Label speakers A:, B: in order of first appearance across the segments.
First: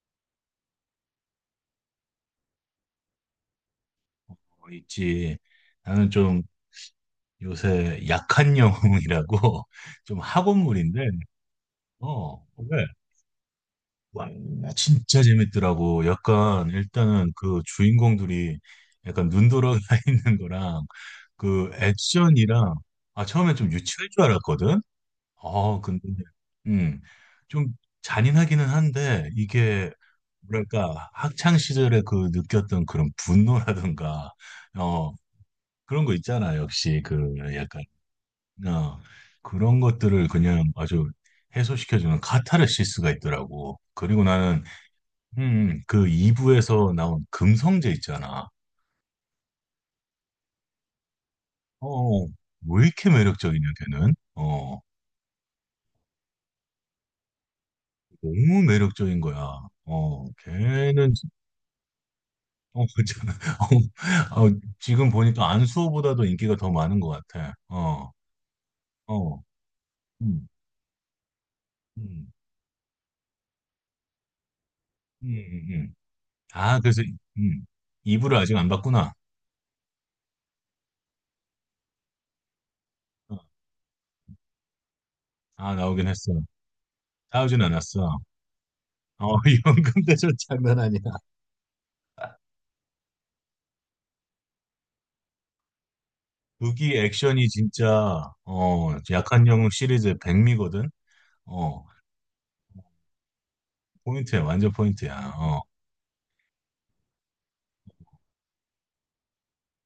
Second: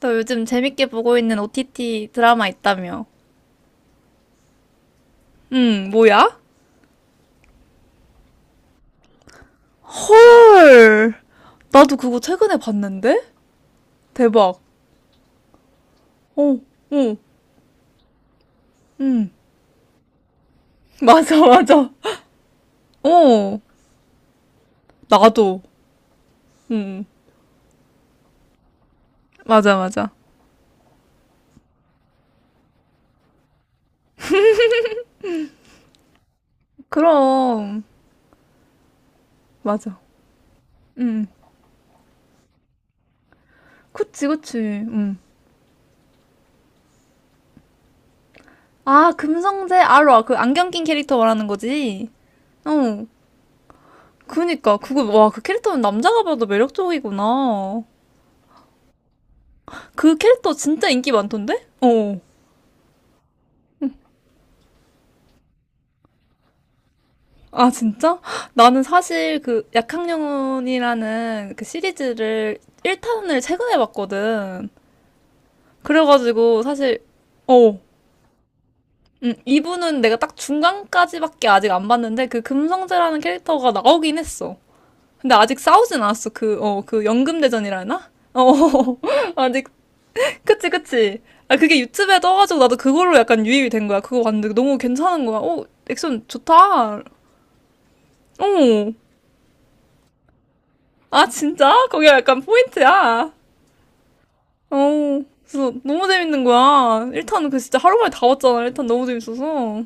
A: 너 요즘 재밌게 보고 있는 OTT 드라마 있다며.
B: 어, 있지.
A: 응,
B: 나는
A: 뭐야?
B: 좀 요새 약한 영웅이라고 좀 학원물인데,
A: 헐. 나도 그거
B: 어,
A: 최근에
B: 왜?
A: 봤는데?
B: 와,
A: 대박.
B: 진짜 재밌더라고.
A: 어,
B: 약간,
A: 어,
B: 일단은 그 주인공들이 약간
A: 응.
B: 눈 돌아가 있는 거랑
A: 맞아,
B: 그
A: 맞아.
B: 액션이랑, 아, 처음에
A: 어,
B: 좀 유치할 줄 알았거든?
A: 나도.
B: 어, 근데, 음,
A: 응,
B: 좀 잔인하기는 한데,
A: 맞아,
B: 이게,
A: 맞아.
B: 뭐랄까, 학창 시절에 그 느꼈던 그런 분노라든가, 어, 그런 거 있잖아. 역시 그 약간
A: 그럼,
B: 어, 그런
A: 맞아.
B: 것들을 그냥 아주
A: 응,
B: 해소시켜주는 카타르시스가 있더라고. 그리고
A: 그치, 그치.
B: 나는
A: 응.
B: 그 2부에서 나온 금성재 있잖아.
A: 아, 금성재 아로아 그 안경 낀 캐릭터 말하는
B: 어,
A: 거지?
B: 어. 왜
A: 어,
B: 이렇게 매력적이냐 걔는?
A: 그니까. 그거, 와, 그 캐릭터는 남자가 봐도 매력적이구나. 어.
B: 너무 매력적인 거야.
A: 그
B: 어,
A: 캐릭터 진짜 인기 많던데? 어,
B: 어, 참, 어, 어, 지금 보니까 안수호보다도 인기가 더 많은 것 같아.
A: 아,
B: 어,
A: 진짜? 나는
B: 어,
A: 사실 그
B: 음,
A: 약학영혼이라는 그
B: 음,
A: 시리즈를 1탄을 최근에 봤거든.
B: 음.
A: 그래가지고
B: 아,
A: 사실,
B: 그래서 음,
A: 어,
B: 2부를 아직 안 봤구나.
A: 2부는 내가 딱 중간까지밖에 아직 안 봤는데 그 금성재라는
B: 어.
A: 캐릭터가 나오긴 했어. 근데 아직
B: 아,
A: 싸우진
B: 나오긴
A: 않았어.
B: 했어.
A: 그
B: 나오진
A: 연금대전이라나?
B: 않았어.
A: 어,
B: 어,
A: 아직,
B: 연금대전
A: 그치,
B: 장난 아니야.
A: 그치. 아, 그게 유튜브에 떠가지고 나도 그걸로 약간 유입이 된 거야. 그거 봤는데 너무 괜찮은 거야. 어, 액션
B: 무기
A: 좋다.
B: 액션이 진짜,
A: 어.
B: 어, 약한 영웅 시리즈의 백미거든?
A: 아,
B: 어,
A: 진짜? 거기가 약간 포인트야.
B: 포인트야, 완전
A: 어,
B: 포인트야. 어,
A: 그래서 너무 재밌는 거야. 1탄 그 진짜 하루 만에 다 왔잖아. 1탄 너무 재밌어서.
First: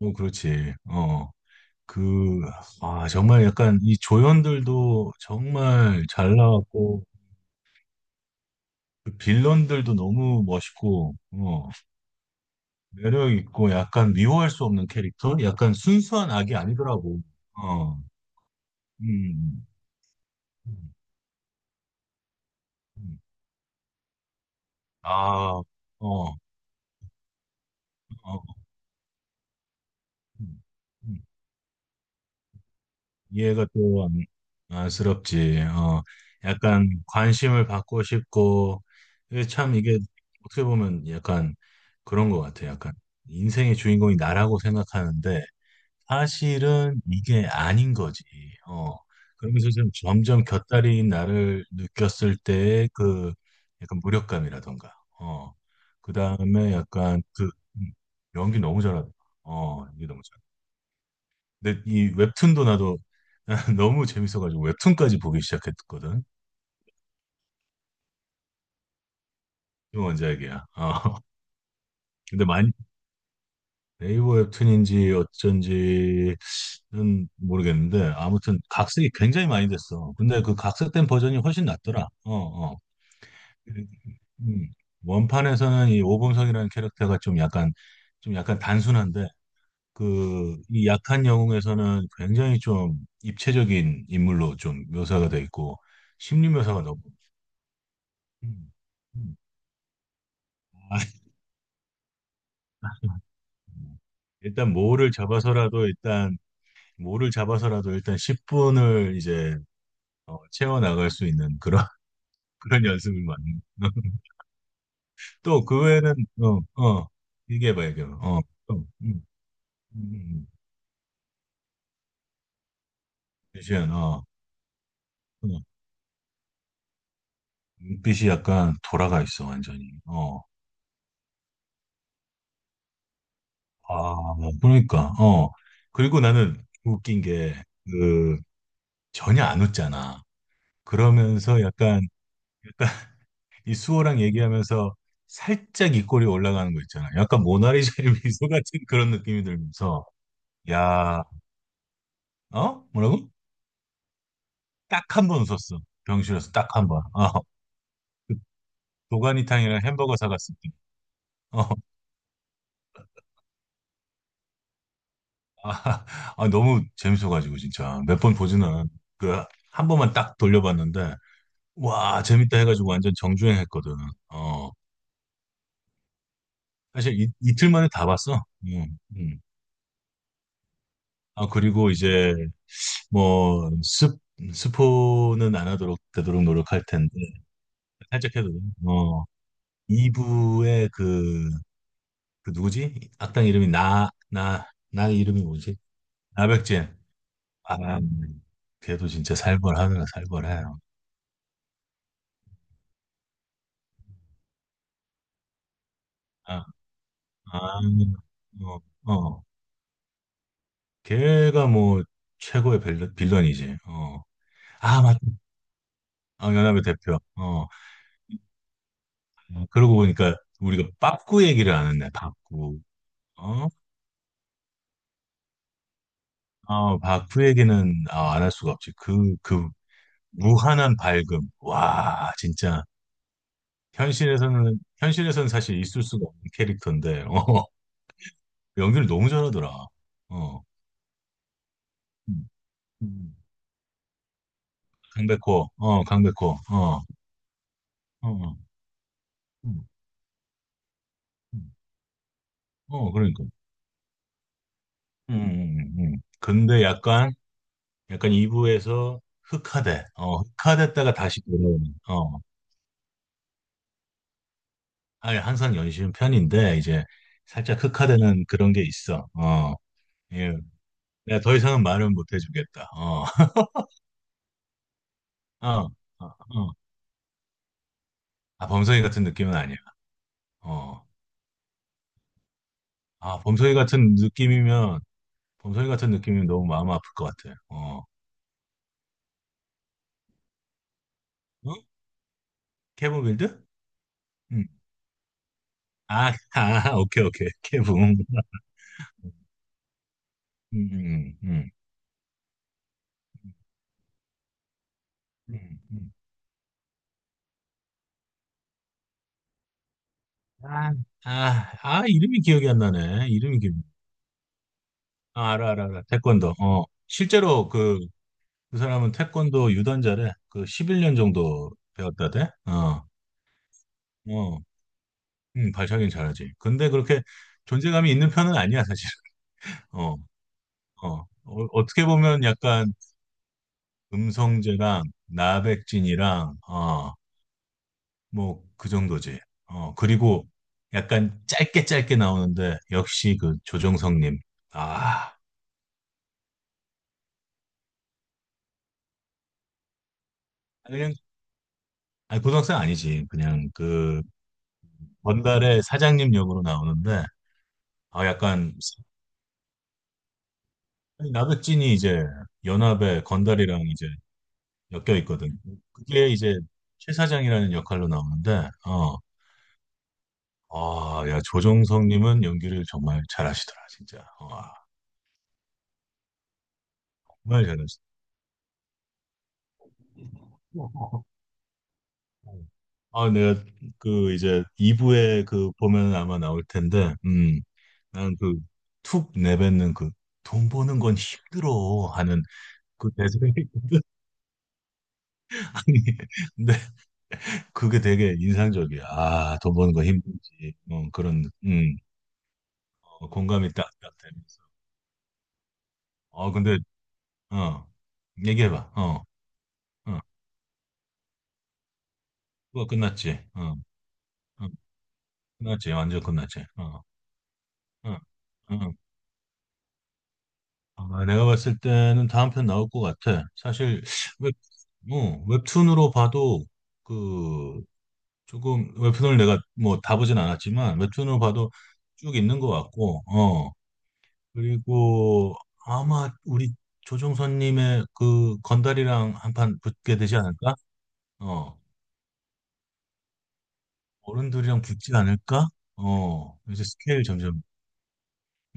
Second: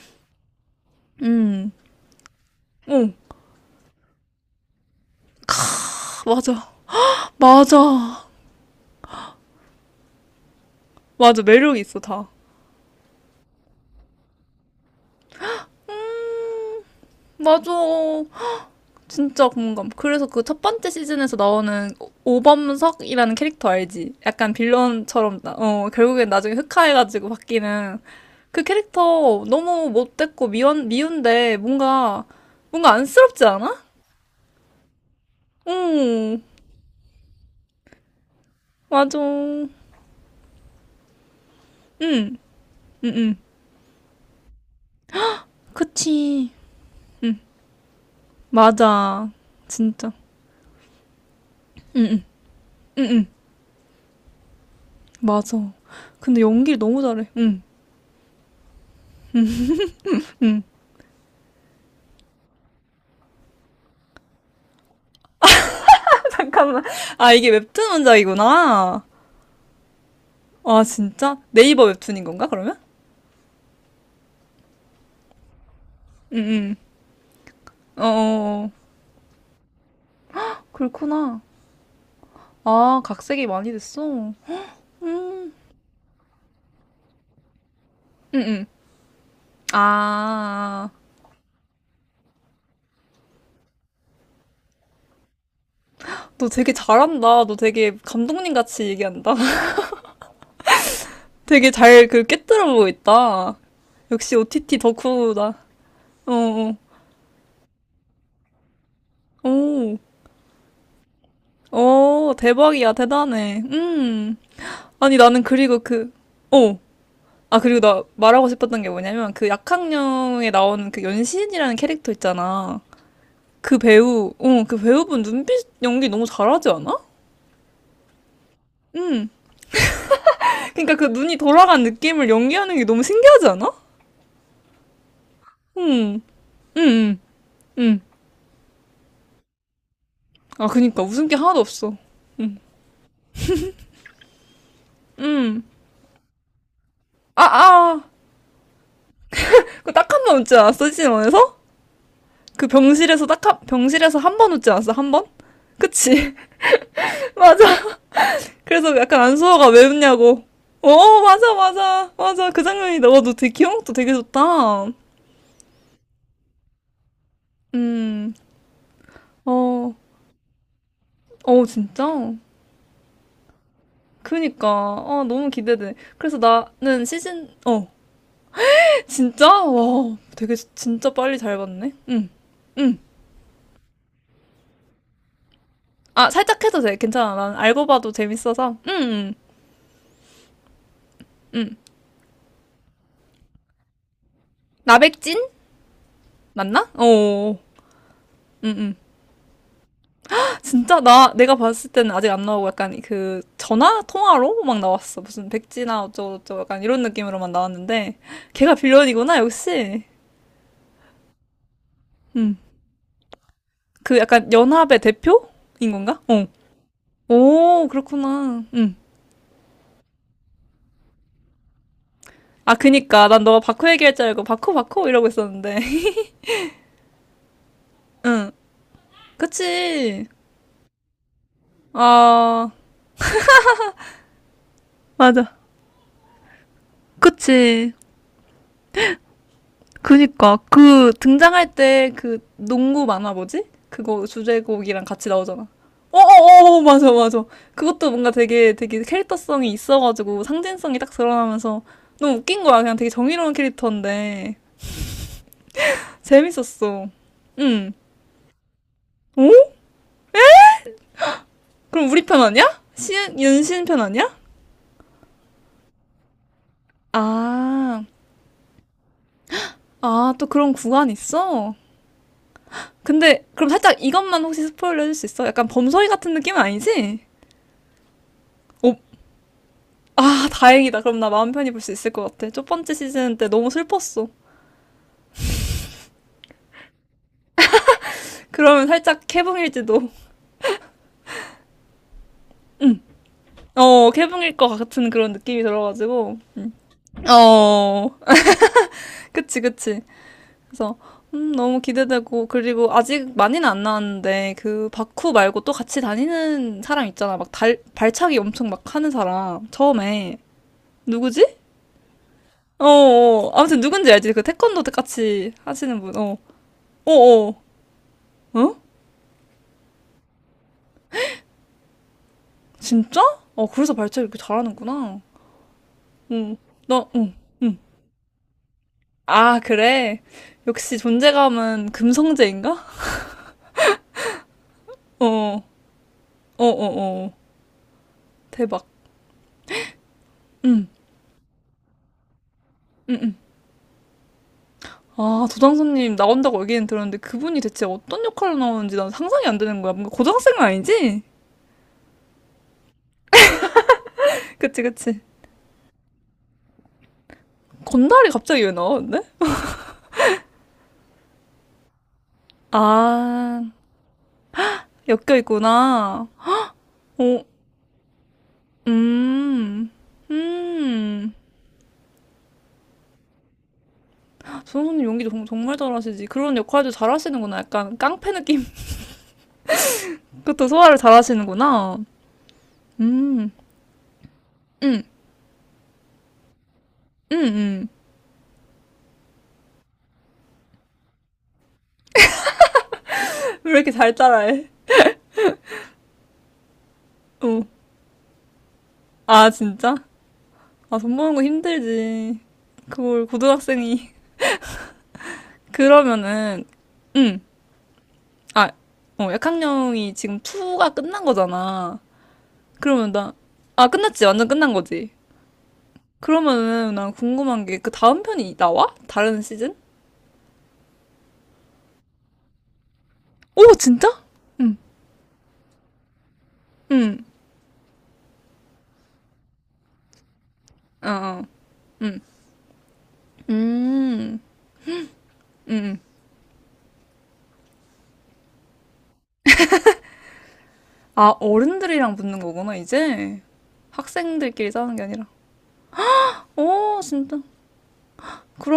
B: 어, 그렇지. 어,
A: 음.
B: 그,
A: 어,
B: 아, 정말 약간 이 조연들도 정말 잘
A: 맞아.
B: 나왔고,
A: 맞아.
B: 그 빌런들도 너무 멋있고,
A: 맞아.
B: 어,
A: 매력이 있어, 다.
B: 매력 있고, 약간 미워할 수 없는 캐릭터? 약간 순수한 악이 아니더라고.
A: 맞아.
B: 어,
A: 진짜
B: 음,
A: 공감. 그래서 그 첫 번째
B: 음,
A: 시즌에서 나오는
B: 음.
A: 오범석이라는 캐릭터 알지? 약간 빌런처럼, 나-
B: 아,
A: 어, 결국엔
B: 어.
A: 나중에 흑화해가지고 바뀌는
B: 어,
A: 그 캐릭터 너무 못됐고
B: 음,
A: 미운데 뭔가, 뭔가 안쓰럽지
B: 이해가
A: 않아?
B: 또 안, 안쓰럽지. 어,
A: 응.
B: 약간 관심을 받고 싶고,
A: 맞아.
B: 이게
A: 응,
B: 참 이게 어떻게 보면 약간 그런
A: 응,
B: 것 같아. 약간
A: 응.
B: 인생의 주인공이 나라고 생각하는데
A: 그치.
B: 사실은 이게 아닌 거지. 어,
A: 맞아.
B: 그러면서 좀
A: 진짜.
B: 점점 곁다리인 나를 느꼈을 때의 그 약간 무력감이라던가, 어,
A: 맞아.
B: 그
A: 근데
B: 다음에
A: 연기를 너무
B: 약간
A: 잘해. 응.
B: 음, 연기 너무 잘하다. 어, 연기 너무 잘다 근데 이 웹툰도 나도 너무 재밌어가지고 웹툰까지 보기 시작했거든.
A: 잠깐만. 아, 이게 웹툰 원작이구나.
B: 이 원작이야.
A: 아,
B: 어.
A: 진짜? 네이버 웹툰인
B: 근데
A: 건가,
B: 많이
A: 그러면?
B: 네이버 웹툰인지 어쩐지는
A: 어,
B: 모르겠는데 아무튼
A: 어, 어.
B: 각색이 굉장히 많이 됐어. 근데 그 각색된 버전이
A: 그렇구나.
B: 훨씬 낫더라. 어, 어.
A: 아, 각색이 많이 됐어.
B: 음.
A: 응,
B: 원판에서는 이 오범석이라는 캐릭터가 좀 약간
A: 응.
B: 단순한데 그 이
A: 아,
B: 약한 영웅에서는 굉장히 좀 입체적인 인물로 좀 묘사가 돼 있고
A: 너
B: 심리
A: 되게
B: 묘사가 너무
A: 잘한다. 너 되게 감독님
B: 음.
A: 같이 얘기한다.
B: 음.
A: 되게 잘 그 깨뜨려 보고
B: 아,
A: 있다. 역시
B: 일단
A: OTT 덕후다. 어, 어.
B: 모를 잡아서라도 일단 10분을 이제
A: 오.
B: 어, 채워 나갈 수 있는 그런
A: 오,
B: 그런
A: 대박이야,
B: 연습을 많이.
A: 대단해. 음. 아니, 나는
B: 또
A: 그리고
B: 그
A: 그,
B: 외에는
A: 어.
B: 어, 어,
A: 아, 그리고 나
B: 이게 봐. 어,
A: 말하고 싶었던
B: 또,
A: 게 뭐냐면, 그
B: 음, 음.
A: 약학령에 나오는 그 연신이라는 캐릭터 있잖아.
B: 미 어,
A: 그 배우분
B: 어,
A: 눈빛 연기 너무 잘하지 않아?
B: 눈빛이 약간 돌아가
A: 음.
B: 있어 완전히. 어,
A: 그러니까 그 눈이 돌아간 느낌을 연기하는 게 너무 신기하지 않아?
B: 아, 그러니까, 어,
A: 음.
B: 그리고 나는
A: 음, 음,
B: 웃긴 게
A: 음.
B: 그 전혀 안 웃잖아.
A: 아, 그니까. 웃음 게 하나도
B: 그러면서
A: 없어.
B: 약간 이 수호랑 얘기하면서
A: 음.
B: 살짝 입꼬리 올라가는 거 있잖아.
A: 아,
B: 약간
A: 아.
B: 모나리자의 미소 같은 그런 느낌이
A: 그 딱
B: 들면서,
A: 한 번 웃지 않았어, 시즌
B: 야,
A: 원에서 그
B: 어?
A: 병실에서
B: 뭐라고?
A: 딱 한, 병실에서 한 번 웃지 않았어,
B: 딱
A: 한 번?
B: 한 번 웃었어.
A: 그치?
B: 병실에서 딱 한 번. 어,
A: 맞아.
B: 그
A: 그래서 약간 안소아가
B: 도가니탕이랑
A: 왜
B: 햄버거
A: 웃냐고.
B: 사갔을 때.
A: 어, 맞아,
B: 어,
A: 맞아, 맞아. 그 장면이 너와너 되게 기억도 되게 좋다.
B: 아, 아, 너무 재밌어가지고, 진짜. 몇
A: 음,
B: 번 보지는, 그, 한
A: 어,
B: 번만 딱 돌려봤는데,
A: 어,
B: 와,
A: 진짜?
B: 재밌다 해가지고 완전 정주행 했거든.
A: 그니까,
B: 어,
A: 아, 너무 기대돼. 그래서 나는
B: 사실 이,
A: 시즌,
B: 이틀
A: 어,
B: 만에 다 봤어. 응, 응.
A: 진짜? 와, 되게, 진짜 빨리
B: 아,
A: 잘
B: 그리고
A: 봤네. 응,
B: 이제
A: 응.
B: 뭐 스, 스포는 안 하도록
A: 아,
B: 되도록
A: 살짝 해도
B: 노력할
A: 돼.
B: 텐데
A: 괜찮아. 난 알고 봐도
B: 살짝 해도 돼요.
A: 재밌어서. 응,
B: 어
A: 응,
B: 2부의 그,
A: 응.
B: 그 누구지? 악당 이름이 나 나 나
A: 나백진?
B: 이름이 뭐지? 나백진.
A: 맞나? 어,
B: 아,
A: 응, 응.
B: 걔도 진짜 살벌하느라 살벌해요.
A: 진짜 나 내가 봤을 때는 아직 안 나오고 약간 그 전화 통화로 막 나왔어. 무슨 백지나 어쩌고저쩌고
B: 아,
A: 약간 이런 느낌으로만
B: 아,
A: 나왔는데 걔가
B: 어,
A: 빌런이구나
B: 어.
A: 역시.
B: 걔가 뭐
A: 음.
B: 최고의 빌런, 빌런이지.
A: 그
B: 어.
A: 약간 연합의
B: 아, 맞다.
A: 대표인 건가? 어.
B: 아, 연합의 대표. 어.
A: 오, 그렇구나. 음.
B: 어, 그러고 보니까 우리가 빠꾸 얘기를 안 했네.
A: 아,
B: 빠꾸.
A: 그니까 난 너
B: 어?
A: 바쿠 얘기할 줄 알고 바쿠 바쿠 이러고 있었는데.
B: 어, 바크 얘기는 안
A: 응.
B: 할 수가 없지. 그
A: 그치.
B: 무한한 밝음. 와,
A: 아
B: 진짜. 현실에서는
A: 맞아.
B: 사실 있을 수가 없는 캐릭터인데, 어,
A: 그치.
B: 연기를 너무 잘하더라.
A: 그니까
B: 어,
A: 그 등장할 때 그
B: 음,
A: 농구 만화
B: 음.
A: 뭐지? 그거 주제곡이랑 같이 나오잖아.
B: 강백호,
A: 어어어
B: 어,
A: 맞아 맞아. 그것도
B: 어,
A: 뭔가
B: 어,
A: 되게 되게 캐릭터성이
B: 음,
A: 있어가지고 상징성이 딱
B: 음.
A: 드러나면서 너무 웃긴 거야. 그냥 되게
B: 어, 그러니까.
A: 정의로운 캐릭터인데
B: 음. 근데
A: 재밌었어.
B: 약간,
A: 응.
B: 약간 2부에서
A: 오?
B: 흑화돼. 어, 흑화됐다가 다시 돌아오는,
A: 그럼 우리
B: 어,
A: 편 아니야? 시, 윤신 편 아니야?
B: 아예 항상 연신 편인데, 이제 살짝
A: 아,
B: 흑화되는 그런 게 있어. 어.
A: 아, 또
B: 예,
A: 그런 구간
B: 내가 더
A: 있어?
B: 이상은 말은 못 해주겠다. 어,
A: 근데 그럼 살짝 이것만 혹시 스포일러 해줄 수 있어? 약간
B: 어,
A: 범서이
B: 어,
A: 같은 느낌은
B: 어.
A: 아니지?
B: 아,
A: 어,
B: 범성이 같은 느낌은 아니야.
A: 아, 다행이다.
B: 어,
A: 그럼 나 마음 편히 볼 수 있을 것 같아. 첫 번째 시즌
B: 아,
A: 때 너무 슬펐어.
B: 범성이 같은 느낌이면 너무 마음 아플 것 같아. 어,
A: 그러면 살짝 캐붕일지도.
B: 어? 케본 빌드?
A: 어, 캐붕일
B: 음.
A: 것 같은 그런 느낌이
B: 아,
A: 들어가지고. 음.
B: 아, 오케이, 오케이.
A: 어,
B: 케본. 음,
A: 그치, 그치. 그래서,
B: 음, 음,
A: 너무 기대되고. 그리고 아직 많이는 안 나왔는데, 그, 바쿠
B: 음.
A: 말고 또
B: 음,
A: 같이
B: 음.
A: 다니는 사람 있잖아. 막 달, 발차기 엄청 막 하는 사람. 처음에.
B: 아,
A: 누구지?
B: 아, 아, 이름이 기억이 안
A: 어,
B: 나네.
A: 어.
B: 이름이 기억.
A: 아무튼 누군지 알지? 그 태권도 같이
B: 아, 알아, 알아,
A: 하시는
B: 알아.
A: 분. 어,
B: 태권도. 어,
A: 어, 어.
B: 실제로 그, 그
A: 어?
B: 사람은 태권도 유단자래. 그 11년 정도 배웠다대. 어,
A: 진짜? 어, 그래서 발차기 이렇게
B: 어.
A: 잘하는구나.
B: 응, 발차기는 잘하지.
A: 응.
B: 근데
A: 나,
B: 그렇게
A: 응, 응.
B: 존재감이 있는 편은 아니야, 사실.
A: 아,
B: 어,
A: 그래. 역시
B: 어. 어,
A: 존재감은
B: 떻게 보면
A: 금성재인가?
B: 약간 음성재랑
A: 어,
B: 나백진이랑,
A: 어,
B: 어,
A: 어, 어.
B: 뭐,
A: 대박.
B: 그 정도지. 어, 그리고
A: 응,
B: 약간 짧게 짧게 나오는데,
A: 응, 응.
B: 역시 그 조정석님. 아,
A: 아, 도당선님 나온다고 얘기는 들었는데 그분이 대체 어떤 역할로 나오는지 난 상상이 안 되는 거야. 뭔가 고등학생은
B: 그냥,
A: 아니지?
B: 아니, 고등학생 아니지.
A: 그치, 그치.
B: 건달의 사장님 역으로 나오는데, 아,
A: 건달이 갑자기 왜
B: 약간,
A: 나왔는데.
B: 아니, 나백진이 이제
A: 아,
B: 연합의 건달이랑 이제 엮여
A: 엮여
B: 있거든.
A: 있구나.
B: 그게 이제 최
A: 어,
B: 사장이라는 역할로 나오는데, 어,
A: 음,
B: 아,
A: 음.
B: 야, 조정석님은 연기를 정말 잘하시더라, 진짜. 와,
A: 선호님 연기 정- 정말 잘하시지. 그런 역할도 잘하시는구나.
B: 정말
A: 약간
B: 잘하시더라.
A: 깡패 느낌. 그것도 소화를
B: 어,
A: 잘하시는구나.
B: 어. 아,
A: 음,
B: 내가 그 이제
A: 음,
B: 2부에 그 보면 아마 나올 텐데,
A: 음, 음.
B: 난 그 툭 내뱉는 그 돈 버는 건 힘들어 하는 그 대사가
A: 왜 이렇게
B: 있거든.
A: 잘 따라해?
B: 아니, 근데
A: 어.
B: 그게 되게 인상적이야.
A: 아,
B: 아, 돈 버는
A: 진짜?
B: 거 힘들지.
A: 아,
B: 어,
A: 돈 버는 거
B: 그런,
A: 힘들지. 그걸
B: 어, 공감이
A: 고등학생이.
B: 딱딱 되면서. 아,
A: 그러면은,
B: 근데
A: 음,
B: 어,
A: 아,
B: 얘기해봐. 어,
A: 약학령이
B: 어,
A: 지금 2가 끝난 거잖아.
B: 그거
A: 그러면 나,
B: 끝났지. 어,
A: 아, 끝났지. 완전
B: 어,
A: 끝난 거지.
B: 끝났지. 완전 끝났지.
A: 그러면은
B: 어,
A: 난 궁금한 게 그
B: 어,
A: 다음 편이 나와?
B: 어.
A: 다른 시즌?
B: 아, 내가 봤을 때는 다음 편 나올 것 같아.
A: 오,
B: 사실
A: 진짜?
B: 웹,
A: 응,
B: 어, 웹툰으로 봐도
A: 응.
B: 그 조금 웹툰을 내가 뭐 다 보진 않았지만
A: 어,
B: 웹툰으로
A: 어.
B: 봐도 쭉 있는 것 같고, 어,
A: 음.
B: 그리고 아마 우리 조종선님의 그 건달이랑 한 판 붙게 되지 않을까?
A: 아,
B: 어.
A: 어른들이랑 붙는 거구나, 이제. 학생들끼리
B: 어른들이랑
A: 싸우는 게
B: 붙진
A: 아니라.
B: 않을까? 어, 이제
A: 오,
B: 스케일
A: 진짜.
B: 점점,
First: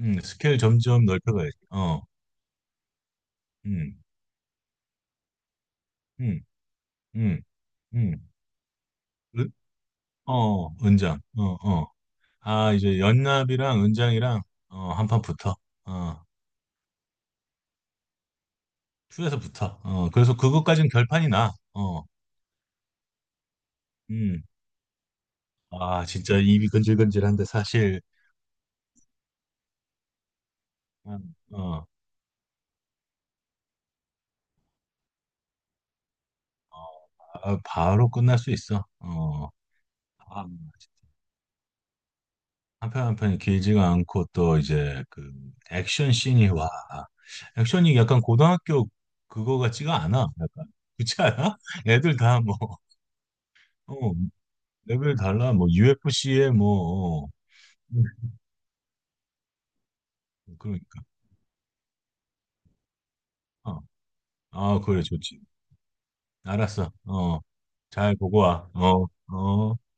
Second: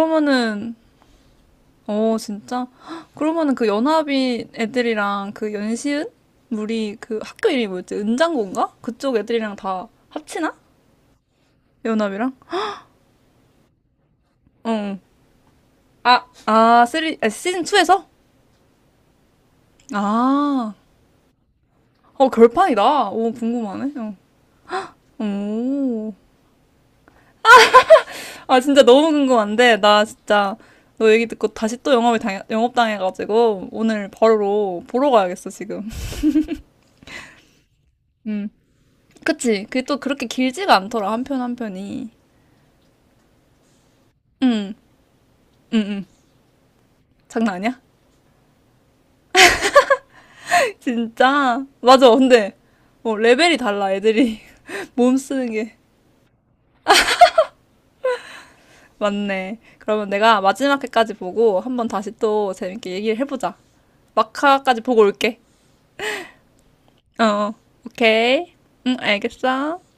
B: 스케일 점점 넓혀가야지. 어,
A: 오, 진짜. 헉, 그러면은 그
B: 음,
A: 연합인 애들이랑 그 연시은?
B: 음,
A: 우리 그
B: 음,
A: 학교 이름이 뭐였지?
B: 음,
A: 은장고인가? 그쪽
B: 으-
A: 애들이랑 다 합치나?
B: 어, 은장, 어, 어.
A: 연합이랑?
B: 아, 이제 연납이랑 은장이랑, 어,
A: 응.
B: 한판 붙어. 어,
A: 아, 아, 쓰리, 아, 시즌 2에서?
B: 투에서 붙어. 어, 그래서
A: 아,
B: 그것까진 결판이 나. 어,
A: 어, 결판이다. 오, 궁금하네. 어.
B: 음. 아,
A: 오.
B: 진짜 입이 건질건질한데 사실,
A: 아, 진짜 너무 궁금한데, 나 진짜 너 얘기 듣고 다시
B: 어,
A: 또 영업을 당해, 영업당해가지고, 오늘 바로 보러 가야겠어, 지금.
B: 아, 바로 끝날
A: 음.
B: 수 있어. 어,
A: 그치? 그게 또 그렇게
B: 아,
A: 길지가 않더라, 한편 한 편이.
B: 한편 한 편이 길지가 않고 또
A: 응,
B: 이제 그
A: 응, 응.
B: 액션 씬이 와
A: 장난 아니야?
B: 액션이 약간 고등학교 그거 같지가 않아 약간 그렇지 않아?
A: 진짜? 맞아,
B: 애들 다
A: 근데,
B: 뭐
A: 뭐, 레벨이 달라,
B: 어,
A: 애들이.
B: 레벨
A: 몸 쓰는
B: 달라 뭐
A: 게.
B: UFC에 뭐 어,
A: 맞네. 그러면 내가
B: 뭐
A: 마지막
B: 그러니까
A: 회까지 보고, 한번 다시 또 재밌게 얘기를 해보자.
B: 어, 아
A: 마카까지
B: 그래
A: 보고 올게.
B: 좋지 알았어
A: 어,
B: 어
A: 어.
B: 잘 보고
A: 오케이.
B: 와
A: 응,
B: 어 어.
A: 알겠어.